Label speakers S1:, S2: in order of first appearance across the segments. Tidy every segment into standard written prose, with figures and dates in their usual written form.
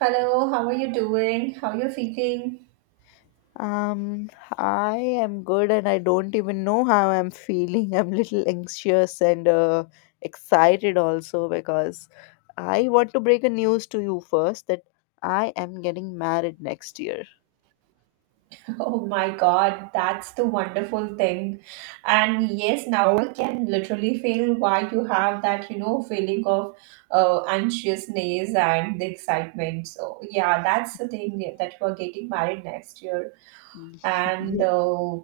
S1: Hello, how are you doing? How are you feeling?
S2: Um, I am good and I don't even know how I'm feeling. I'm little anxious and excited also because I want to break a news to you first that I am getting married next year.
S1: Oh my god, that's the wonderful thing. And yes, now I can literally feel why you have that, feeling of anxiousness and the excitement. So, yeah, that's the thing that you are getting married next year.
S2: Mhm.
S1: And
S2: Yeah.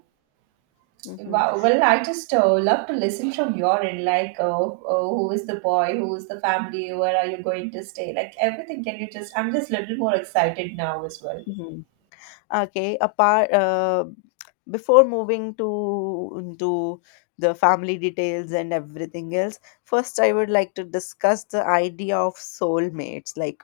S2: Mhm.
S1: Wow, well, I just love to listen from your end, like who is the boy, who is the family, where are you going to stay, like everything. Can you just, I'm just a little more excited now as well.
S2: Mhm. Okay, apart before moving to into the family details and everything else, first I would like to discuss the idea of soulmates. Like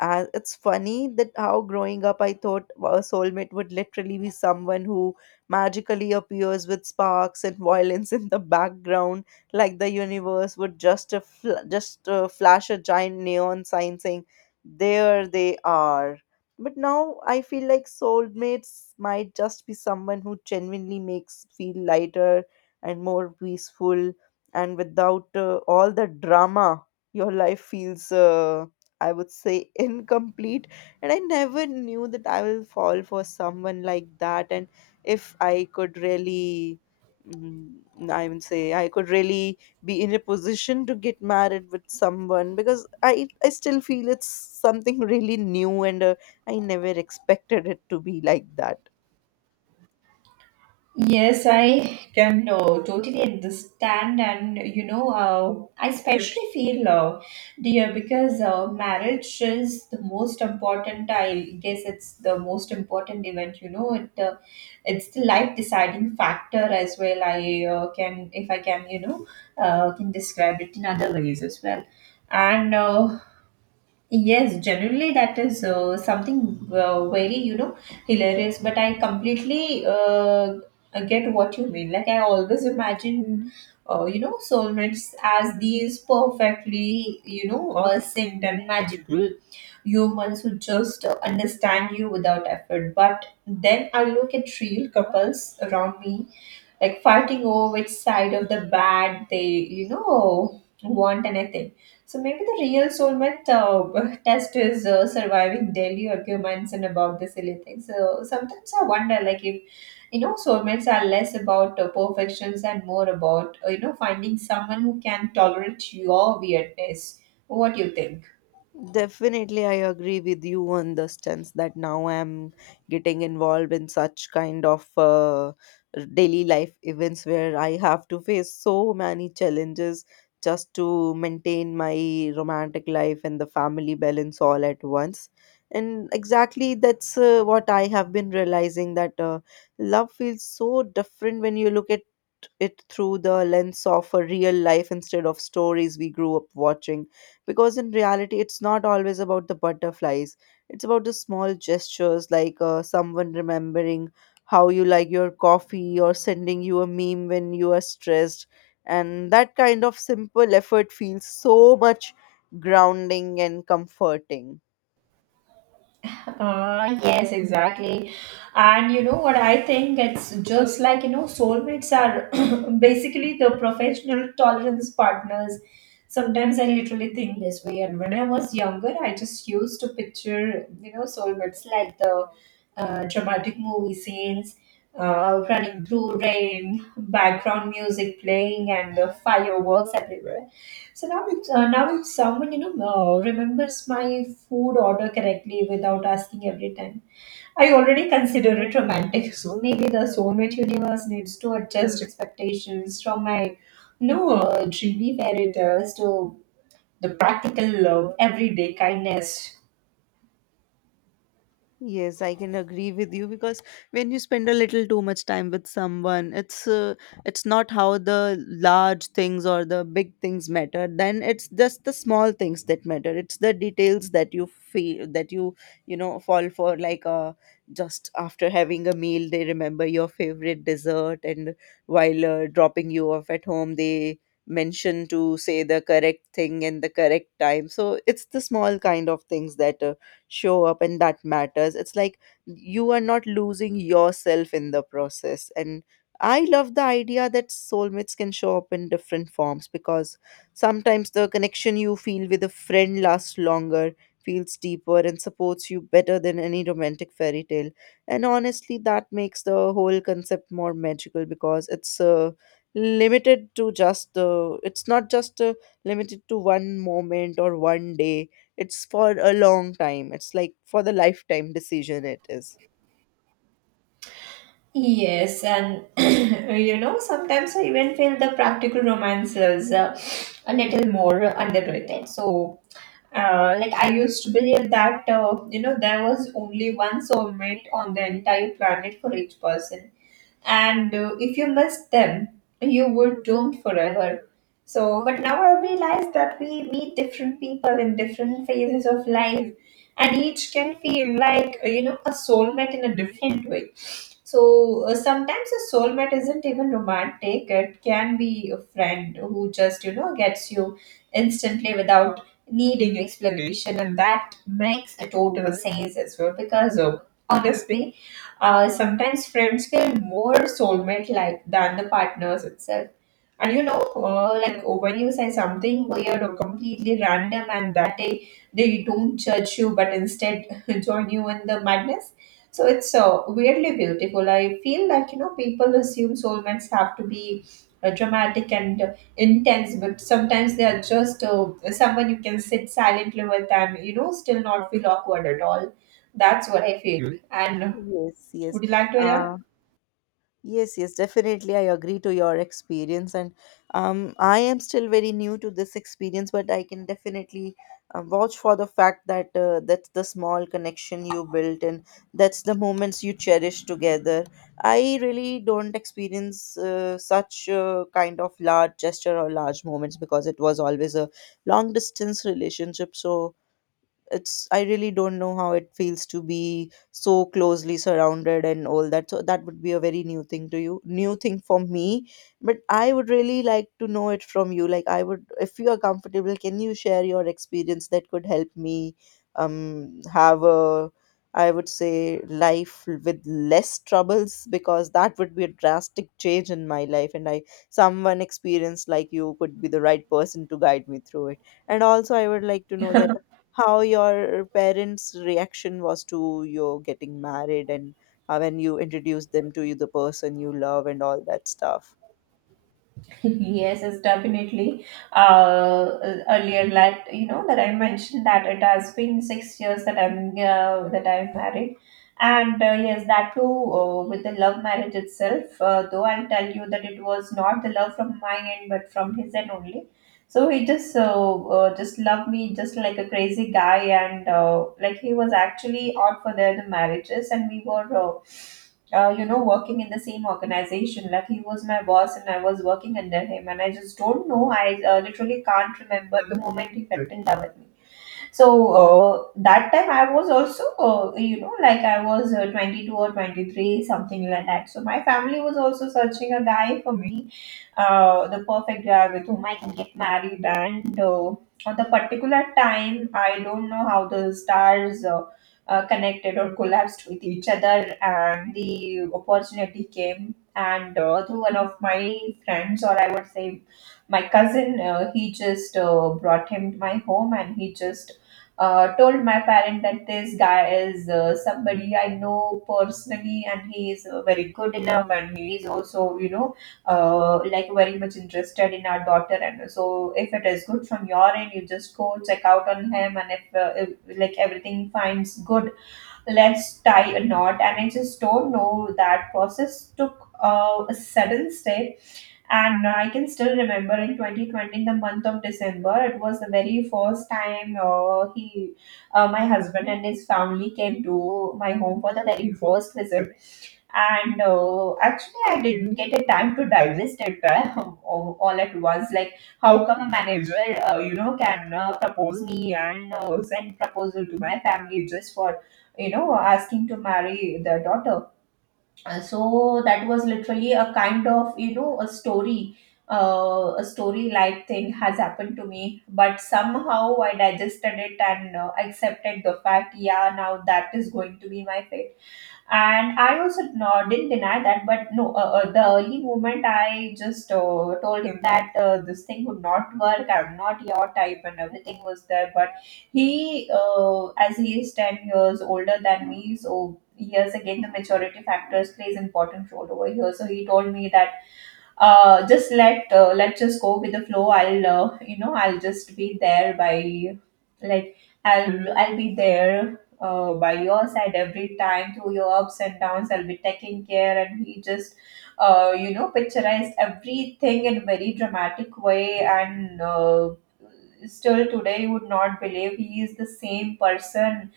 S2: uh, It's funny that how growing up I thought a soulmate would literally be someone who magically appears with sparks and violence in the background, like the universe would just flash a giant neon sign saying, "There they are." But now I feel like soulmates might just be someone who genuinely makes feel lighter and more peaceful, and without all the drama, your life feels. I would say incomplete. And I never knew that I will fall for someone like that. And if I could really, mm, I would say, I could really be in a position to get married with someone because I still feel it's something really new and I never expected it to be like that.
S1: Yes, I can totally understand, and you know, I especially feel, dear, because marriage is the most important. I guess it's the most important event. You know, it it's the life deciding factor as well. I Can, if I can, you know, can describe it in other ways as well. And Yes, generally that is something very, you know, hilarious, but I completely get what you mean. Like, I always imagine, you know, soulmates as these perfectly, you know, synced and magical humans who just understand you without effort. But then I look at real couples around me like fighting over which side of the bat they, you know, want and anything. So maybe the real soulmate test is surviving daily arguments and about the silly things. So sometimes I wonder like, if you know, soulmates are less about perfections and more about, you know, finding someone who can tolerate your weirdness. What do you think?
S2: Definitely, I agree with you on the stance that now I'm getting involved in such kind of daily life events where I have to face so many challenges just to maintain my romantic life and the family balance all at once. And exactly that's what I have been realizing that love feels so different when you look at it through the lens of a real life instead of stories we grew up watching, because in reality it's not always about the butterflies, it's about the small gestures like someone remembering how you like your coffee or sending you a meme when you are stressed, and that kind of simple effort feels so much grounding and comforting.
S1: Yes, exactly. And you know what? I think it's just like, you know, soulmates are basically the professional tolerance partners. Sometimes I literally think this way. And when I was younger, I just used to picture, you know, soulmates like the dramatic movie scenes, running through rain, background music playing, and the fireworks everywhere. So now if someone, you know, remembers my food order correctly without asking every time, I already consider it romantic. So maybe the soulmate universe needs to adjust expectations from my no dreamy fairy tales to the practical love, everyday kindness.
S2: Yes, I can agree with you because when you spend a little too much time with someone, it's not how the large things or the big things matter. Then it's just the small things that matter. It's the details that you feel that you know fall for. Just after having a meal, they remember your favorite dessert, and while dropping you off at home, they mention to say the correct thing and the correct time. So it's the small kind of things that show up, and that matters. It's like you are not losing yourself in the process, and I love the idea that soulmates can show up in different forms, because sometimes the connection you feel with a friend lasts longer, feels deeper, and supports you better than any romantic fairy tale. And honestly that makes the whole concept more magical because it's not just limited to one moment or one day. It's for a long time. It's like for the lifetime decision it is.
S1: Yes, and you know, sometimes I even feel the practical romances a little more underrated. So, like I used to believe that, you know, there was only one soulmate on the entire planet for each person, and if you missed them, you were doomed forever. So, but now I realize that we meet different people in different phases of life, and each can feel like, you know, a soulmate in a different way. So sometimes a soulmate isn't even romantic. It can be a friend who just, you know, gets you instantly without needing explanation, and that makes a total sense as well, because honestly, sometimes friends feel more soulmate like than the partners itself. And you know, like when you say something weird or completely random, and that day they don't judge you but instead join you in the madness. So it's weirdly beautiful. I feel like, you know, people assume soulmates have to be dramatic and intense, but sometimes they are just someone you can sit silently with and, you know, still not feel awkward at all. That's what I feel. And
S2: Yes, yes.
S1: would you like to add on?
S2: Uh, yes, yes, definitely. I agree to your experience. And I am still very new to this experience, but I can definitely vouch for the fact that that's the small connection you built and that's the moments you cherish together. I really don't experience such kind of large gesture or large moments, because it was always a long distance relationship. So, it's, I really don't know how it feels to be so closely surrounded and all that, so that would be a very new thing to you, new thing for me. But I would really like to know it from you. Like, I would, if you are comfortable, can you share your experience that could help me have a, I would say, life with less troubles, because that would be a drastic change in my life, and I, someone experienced like you could be the right person to guide me through it. And also I would like to know that how your parents' reaction was to your getting married, and when you introduced them to you, the person you love, and all that stuff.
S1: Yes, it's definitely. Uh, Earlier, that you know that I mentioned that it has been 6 years that I'm married, and yes, that too with the love marriage itself. Though I'll tell you that it was not the love from my end, but from his end only. So he just loved me just like a crazy guy, and like he was actually out for the marriages, and we were. You know, working in the same organization. Like he was my boss and I was working under him. And I just don't know. I literally can't remember the moment he fell in love with me. So that time I was also, you know, like I was 22 or 23, something like that. So my family was also searching a guy for me, the perfect guy with whom I can get married. And On the particular time, I don't know how the stars connected or collapsed with each other, and the opportunity came. And Through one of my friends, or I would say my cousin, he just brought him to my home, and he just told my parent that this guy is somebody I know personally, and he is very good enough, and he is also, you know, like very much interested in our daughter. And so if it is good from your end, you just go check out on him, and if like everything finds good, let's tie a knot. And I just don't know, that process took a sudden step. And I can still remember in 2020, the month of December, it was the very first time my husband and his family came to my home for the very first visit. And Actually, I didn't get a time to digest it all at once. Like, how come a manager, you know, can propose me and send proposal to my family just for, you know, asking to marry their daughter? So that was literally a kind of, you know, a story, a story like thing has happened to me. But somehow I digested it and accepted the fact, yeah, now that is going to be my fate. And I also didn't deny that. But no, the early moment, I just told him that this thing would not work, I'm not your type, and everything was there. But he as he is 10 years older than me, so years again, the maturity factors plays important role over here. So he told me that, just let's just go with the flow. I'll, you know, I'll just be there by, like, I'll be there by your side every time through your ups and downs. I'll be taking care. And he just you know, picturized everything in very dramatic way. And Still today, you would not believe he is the same person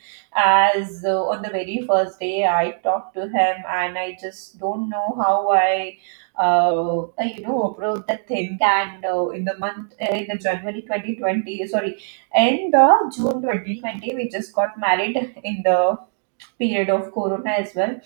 S1: as on the very first day I talked to him. And I just don't know how I you know, wrote the thing. And In the month, in the January 2020, sorry, in the June 2020, we just got married in the period of Corona as well.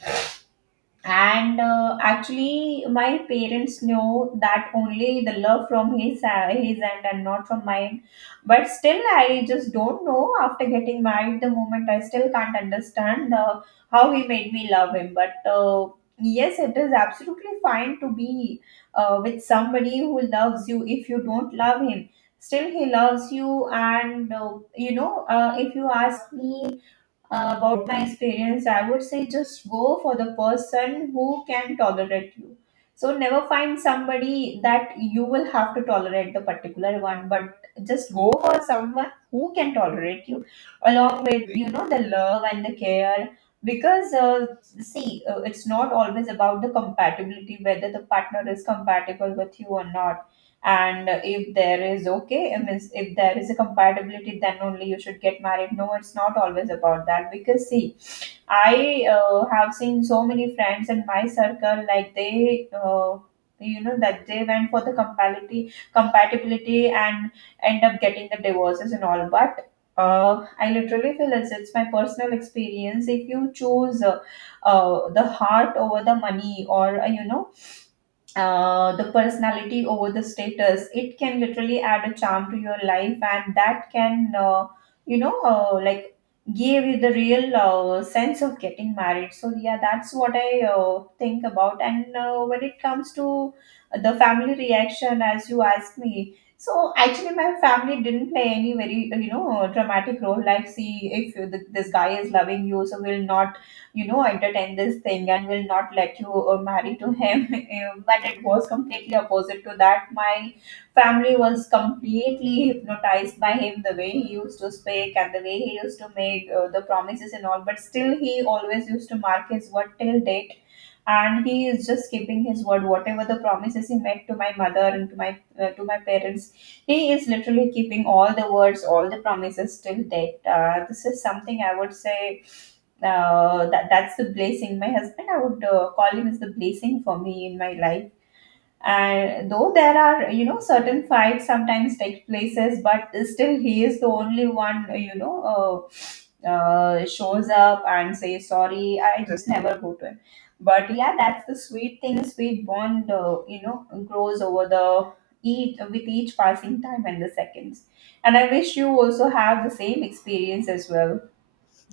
S1: And Actually, my parents know that only the love from his end, and not from mine. But still, I just don't know, after getting married the moment, I still can't understand how he made me love him. But yes, it is absolutely fine to be with somebody who loves you. If you don't love him, still he loves you. And you know, if you ask me about my experience, I would say just go for the person who can tolerate you. So never find somebody that you will have to tolerate the particular one, but just go for someone who can tolerate you, along with, you know, the love and the care. Because see, it's not always about the compatibility, whether the partner is compatible with you or not, and if there is, okay, if there is a compatibility, then only you should get married. No, it's not always about that. Because see, I have seen so many friends in my circle, like they you know, that they went for the compatibility and end up getting the divorces and all. But I literally feel it's my personal experience. If you choose the heart over the money, or you know, the personality over the status, it can literally add a charm to your life, and that can, you know, like, give you the real sense of getting married. So yeah, that's what I think about. And When it comes to the family reaction as you asked me, so actually my family didn't play any very you know, dramatic role like, see, if this guy is loving you, so we'll not, you know, entertain this thing and will not let you marry to him. But it was completely opposite to that. My family was completely hypnotized by him, the way he used to speak and the way he used to make the promises and all. But still, he always used to mark his word till date. And he is just keeping his word. Whatever the promises he made to my mother and to my parents, he is literally keeping all the words, all the promises till date. This is something I would say that that's the blessing. My husband, I would call him as the blessing for me in my life. And though there are, you know, certain fights sometimes take places, but still he is the only one shows up and says sorry. I just never go to him. But yeah, that's the sweet thing. Sweet bond, you know, grows over the each with each passing time and the seconds. And I wish you also have the same experience as well.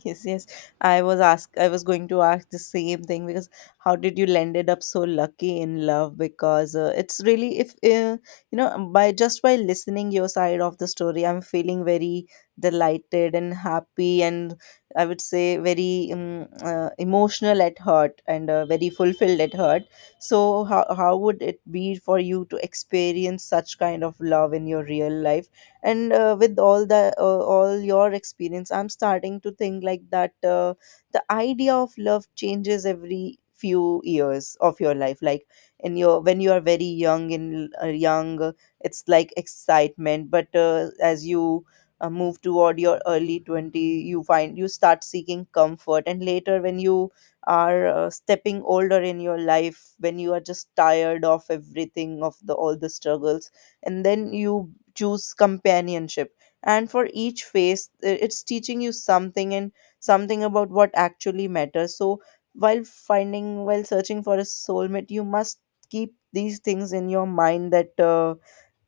S2: Yes, yes. I was going to ask the same thing because how did you landed up so lucky in love? Because it's really if by just by listening your side of the story, I'm feeling very delighted and happy, and I would say very emotional at heart and very fulfilled at heart. So how would it be for you to experience such kind of love in your real life? And with all the all your experience, I'm starting to think like that the idea of love changes every few years of your life. Like in your, when you are very young in young it's like excitement, but as you move toward your early 20 you find, you start seeking comfort, and later when you are stepping older in your life, when you are just tired of everything, of the all the struggles, and then you choose companionship. And for each phase it's teaching you something, and something about what actually matters. So while finding, while searching for a soulmate, you must keep these things in your mind, that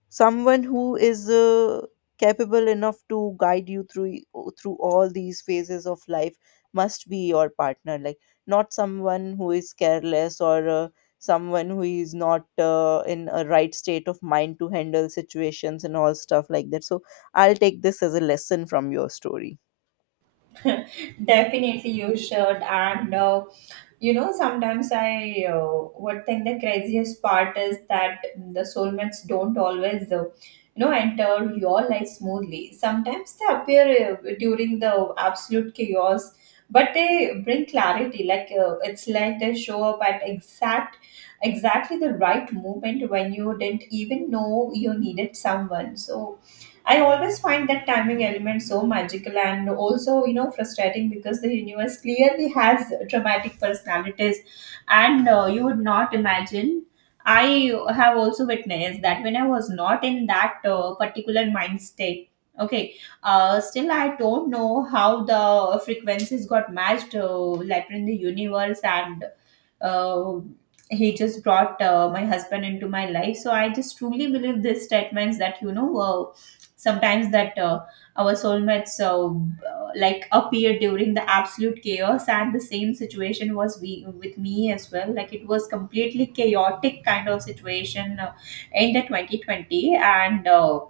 S2: someone who is capable enough to guide you through, through all these phases of life, must be your partner. Like not someone who is careless, or someone who is not in a right state of mind to handle situations and all stuff like that. So I'll take this as a lesson from your story.
S1: Definitely, you should. And you know, sometimes I would think the craziest part is that the soulmates don't always, enter your life smoothly. Sometimes they appear during the absolute chaos, but they bring clarity. Like it's like they show up at exactly the right moment when you didn't even know you needed someone. So I always find that timing element so magical and also, you know, frustrating because the universe clearly has dramatic personalities, and you would not imagine. I have also witnessed that when I was not in that particular mind state, okay, still I don't know how the frequencies got matched later in the universe, and uh, he just brought my husband into my life. So I just truly believe these statements that, you know, sometimes that our soulmates, like, appear during the absolute chaos, and the same situation was we with me as well. Like, it was completely chaotic kind of situation in the 2020, and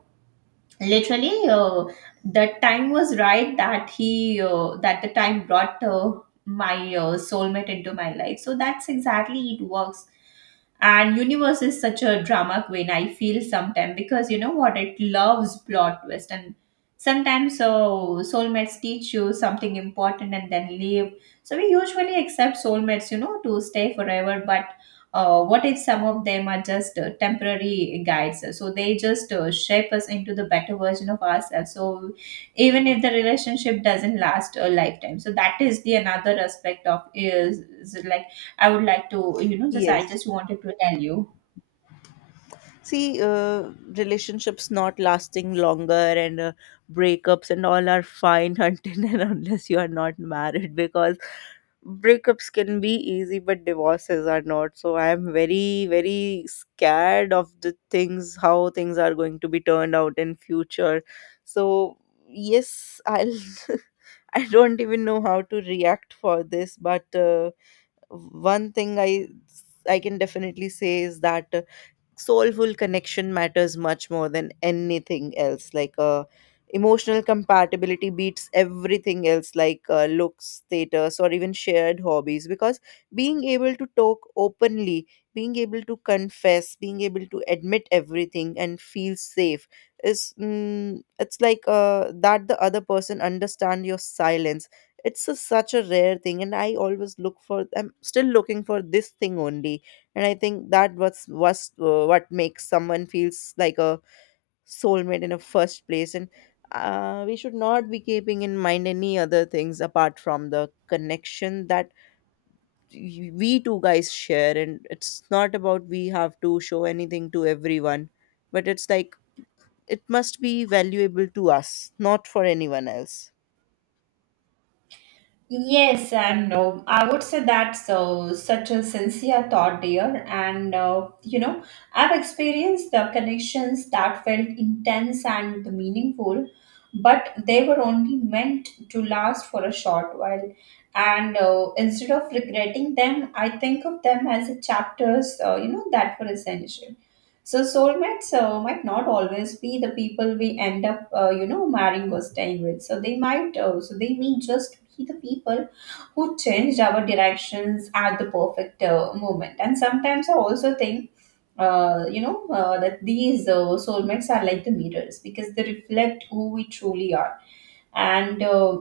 S1: literally that time was right that he that the time brought my soulmate into my life, so that's exactly it works. And universe is such a drama queen, I feel sometimes, because you know what? It loves plot twist. And sometimes so soulmates teach you something important and then leave. So we usually accept soulmates, you know, to stay forever. But what if some of them are just temporary guides? So they just shape us into the better version of ourselves. So even if the relationship doesn't last a lifetime, so that is the another aspect of, is like, I would like to, you know, just I
S2: Yes.
S1: just wanted to tell you.
S2: See, relationships not lasting longer and breakups and all are fine until and unless you are not married, because breakups can be easy but divorces are not. So I am very, very scared of the things, how things are going to be turned out in future. So yes, I'll. I don't even know how to react for this, but one thing I can definitely say is that soulful connection matters much more than anything else. Like emotional compatibility beats everything else, like looks, status, or even shared hobbies, because being able to talk openly, being able to confess, being able to admit everything and feel safe is, it's like that the other person understand your silence. It's a such a rare thing, and I always look for, I'm still looking for this thing only. And I think that was what makes someone feels like a soulmate in the first place. And we should not be keeping in mind any other things apart from the connection that we two guys share. And it's not about we have to show anything to everyone, but it's like it must be valuable to us, not for anyone else.
S1: Yes, and no, I would say that's such a sincere thought, dear. And you know, I've experienced the connections that felt intense and meaningful, but they were only meant to last for a short while. And instead of regretting them, I think of them as chapters, you know, that were essential. So soulmates might not always be the people we end up, you know, marrying or staying with. So they might, so they may just be the people who changed our directions at the perfect moment. And sometimes I also think, that these soulmates are like the mirrors because they reflect who we truly are. And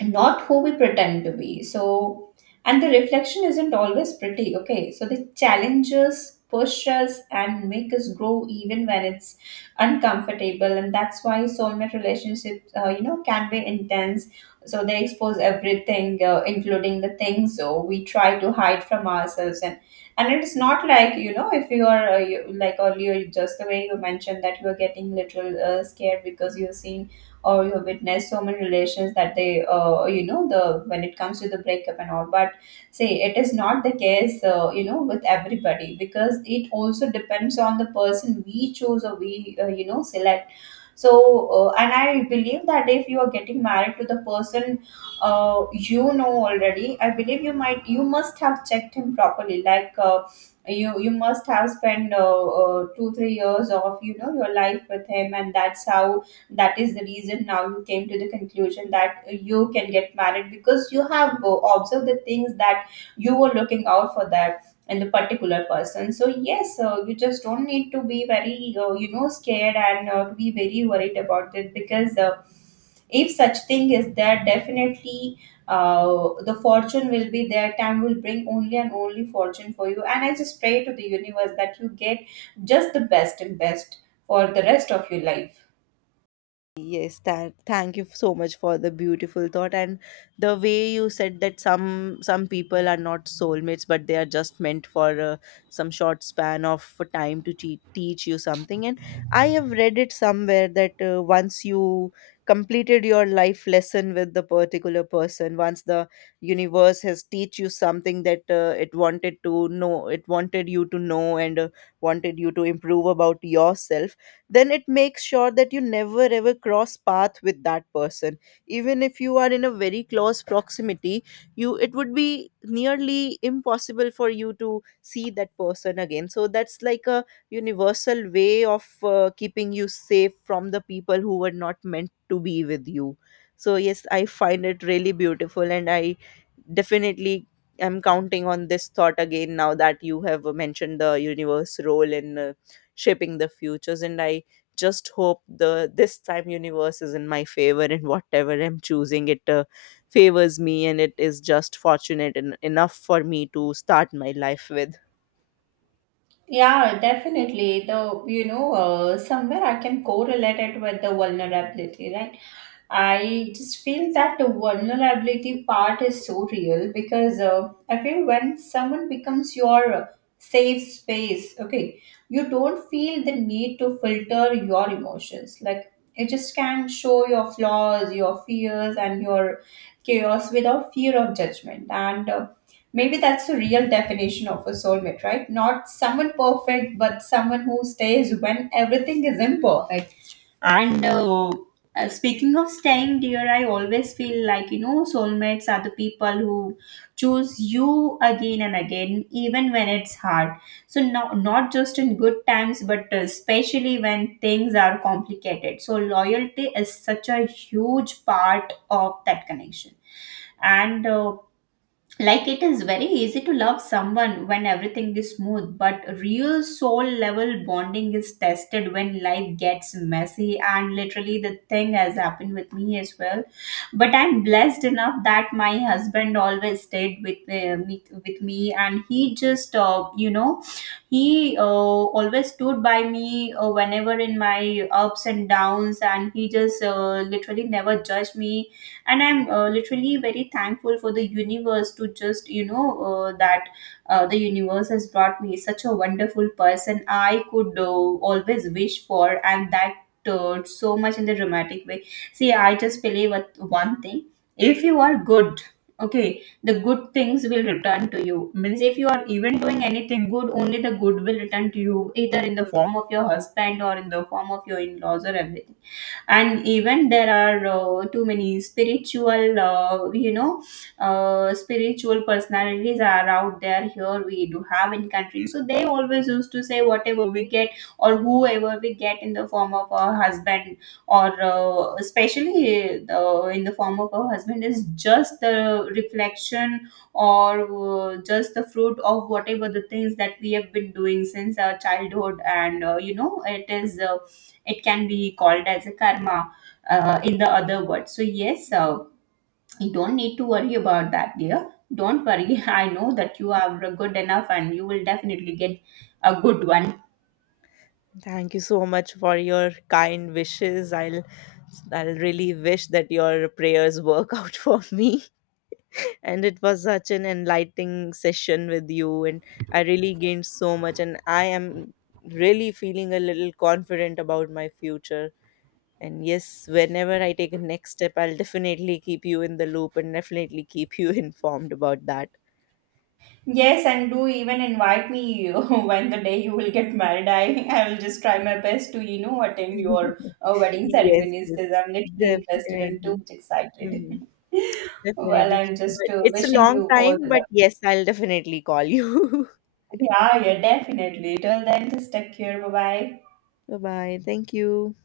S1: not who we pretend to be. So, and the reflection isn't always pretty, okay? So, the challenges push us and make us grow even when it's uncomfortable. And that's why soulmate relationships, you know, can be intense. So, they expose everything, including the things we try to hide from ourselves. And it's not like, you know, if you are like, earlier, just the way you mentioned that you are getting little scared because you've seen or you have witnessed so many relations that they, you know, the when it comes to the breakup and all, but see, it is not the case, you know, with everybody, because it also depends on the person we choose or we, you know, select. So and I believe that if you are getting married to the person, you know, already, I believe you might, you must have checked him properly, like, you you must have spent 2 3 years of, you know, your life with him, and that's how, that is the reason now you came to the conclusion that you can get married, because you have observed the things that you were looking out for that and the particular person. So yes, you just don't need to be very, you know, scared, and to be very worried about it, because if such thing is there, definitely the fortune will be there, time will bring only and only fortune for you, and I just pray to the universe that you get just the best and best for the rest of your life.
S2: Yes, thank you so much for the beautiful thought, and the way you said that some people are not soulmates but they are just meant for some short span of time to teach you something. And I have read it somewhere that once you completed your life lesson with the particular person, once the universe has teach you something that it wanted to know, it wanted you to know, and wanted you to improve about yourself, then it makes sure that you never ever cross path with that person. Even if you are in a very close proximity, you, it would be nearly impossible for you to see that person again. So that's like a universal way of keeping you safe from the people who were not meant to be with you. So yes, I find it really beautiful, and I definitely am counting on this thought again, now that you have mentioned the universe role in shaping the futures. And I just hope the, this time universe is in my favor, and whatever I'm choosing, it favors me, and it is just fortunate enough for me to start my life with.
S1: Yeah, definitely, the, you know, somewhere I can correlate it with the vulnerability, right? I just feel that the vulnerability part is so real, because I feel when someone becomes your safe space, okay, you don't feel the need to filter your emotions. Like, you just can show your flaws, your fears, and your chaos without fear of judgment. And maybe that's the real definition of a soulmate, right? Not someone perfect, but someone who stays when everything is imperfect. And speaking of staying, dear, I always feel like, you know, soulmates are the people who choose you again and again, even when it's hard. So, no, not just in good times, but especially when things are complicated. So, loyalty is such a huge part of that connection, and like, it is very easy to love someone when everything is smooth, but real soul level bonding is tested when life gets messy, and literally the thing has happened with me as well. But I'm blessed enough that my husband always stayed with me, and he just, you know, he always stood by me whenever in my ups and downs, and he just, literally never judged me. And I'm, literally very thankful for the universe, to just, you know, that the universe has brought me such a wonderful person I could always wish for. And that so much in the dramatic way. See, I just believe with one thing. If you are good, okay, the good things will return to you. Means if you are even doing anything good, only the good will return to you, either in the form of your husband or in the form of your in-laws or everything. And even there are too many spiritual, spiritual personalities are out there, here we do have in country, so they always used to say whatever we get or whoever we get in the form of a husband, or especially in the form of a husband, is just the reflection, or just the fruit of whatever the things that we have been doing since our childhood. And you know, it is it can be called as a karma in the other word. So yes, you don't need to worry about that, dear. Don't worry. I know that you are good enough and you will definitely get a good one.
S2: Thank you so much for your kind wishes. I'll really wish that your prayers work out for me. And it was such an enlightening session with you, and I really gained so much, and I am really feeling a little confident about my future. And yes, whenever I take a next step, I'll definitely keep you in the loop, and definitely keep you informed about that.
S1: Yes, and do even invite me when the day you will get married. I will just try my best to, you know, attend your wedding
S2: Yes,
S1: ceremonies,
S2: yes,
S1: because I'm literally interested and
S2: definitely.
S1: too much excited.
S2: Mhm.
S1: Well,
S2: Definitely.
S1: I'm just
S2: But it's a
S1: wishing
S2: long
S1: you all
S2: time,
S1: the
S2: but
S1: luck.
S2: yes, I'll definitely call you.
S1: Yeah, yeah, definitely. Till then, just take care. Bye bye.
S2: Bye bye. Thank you.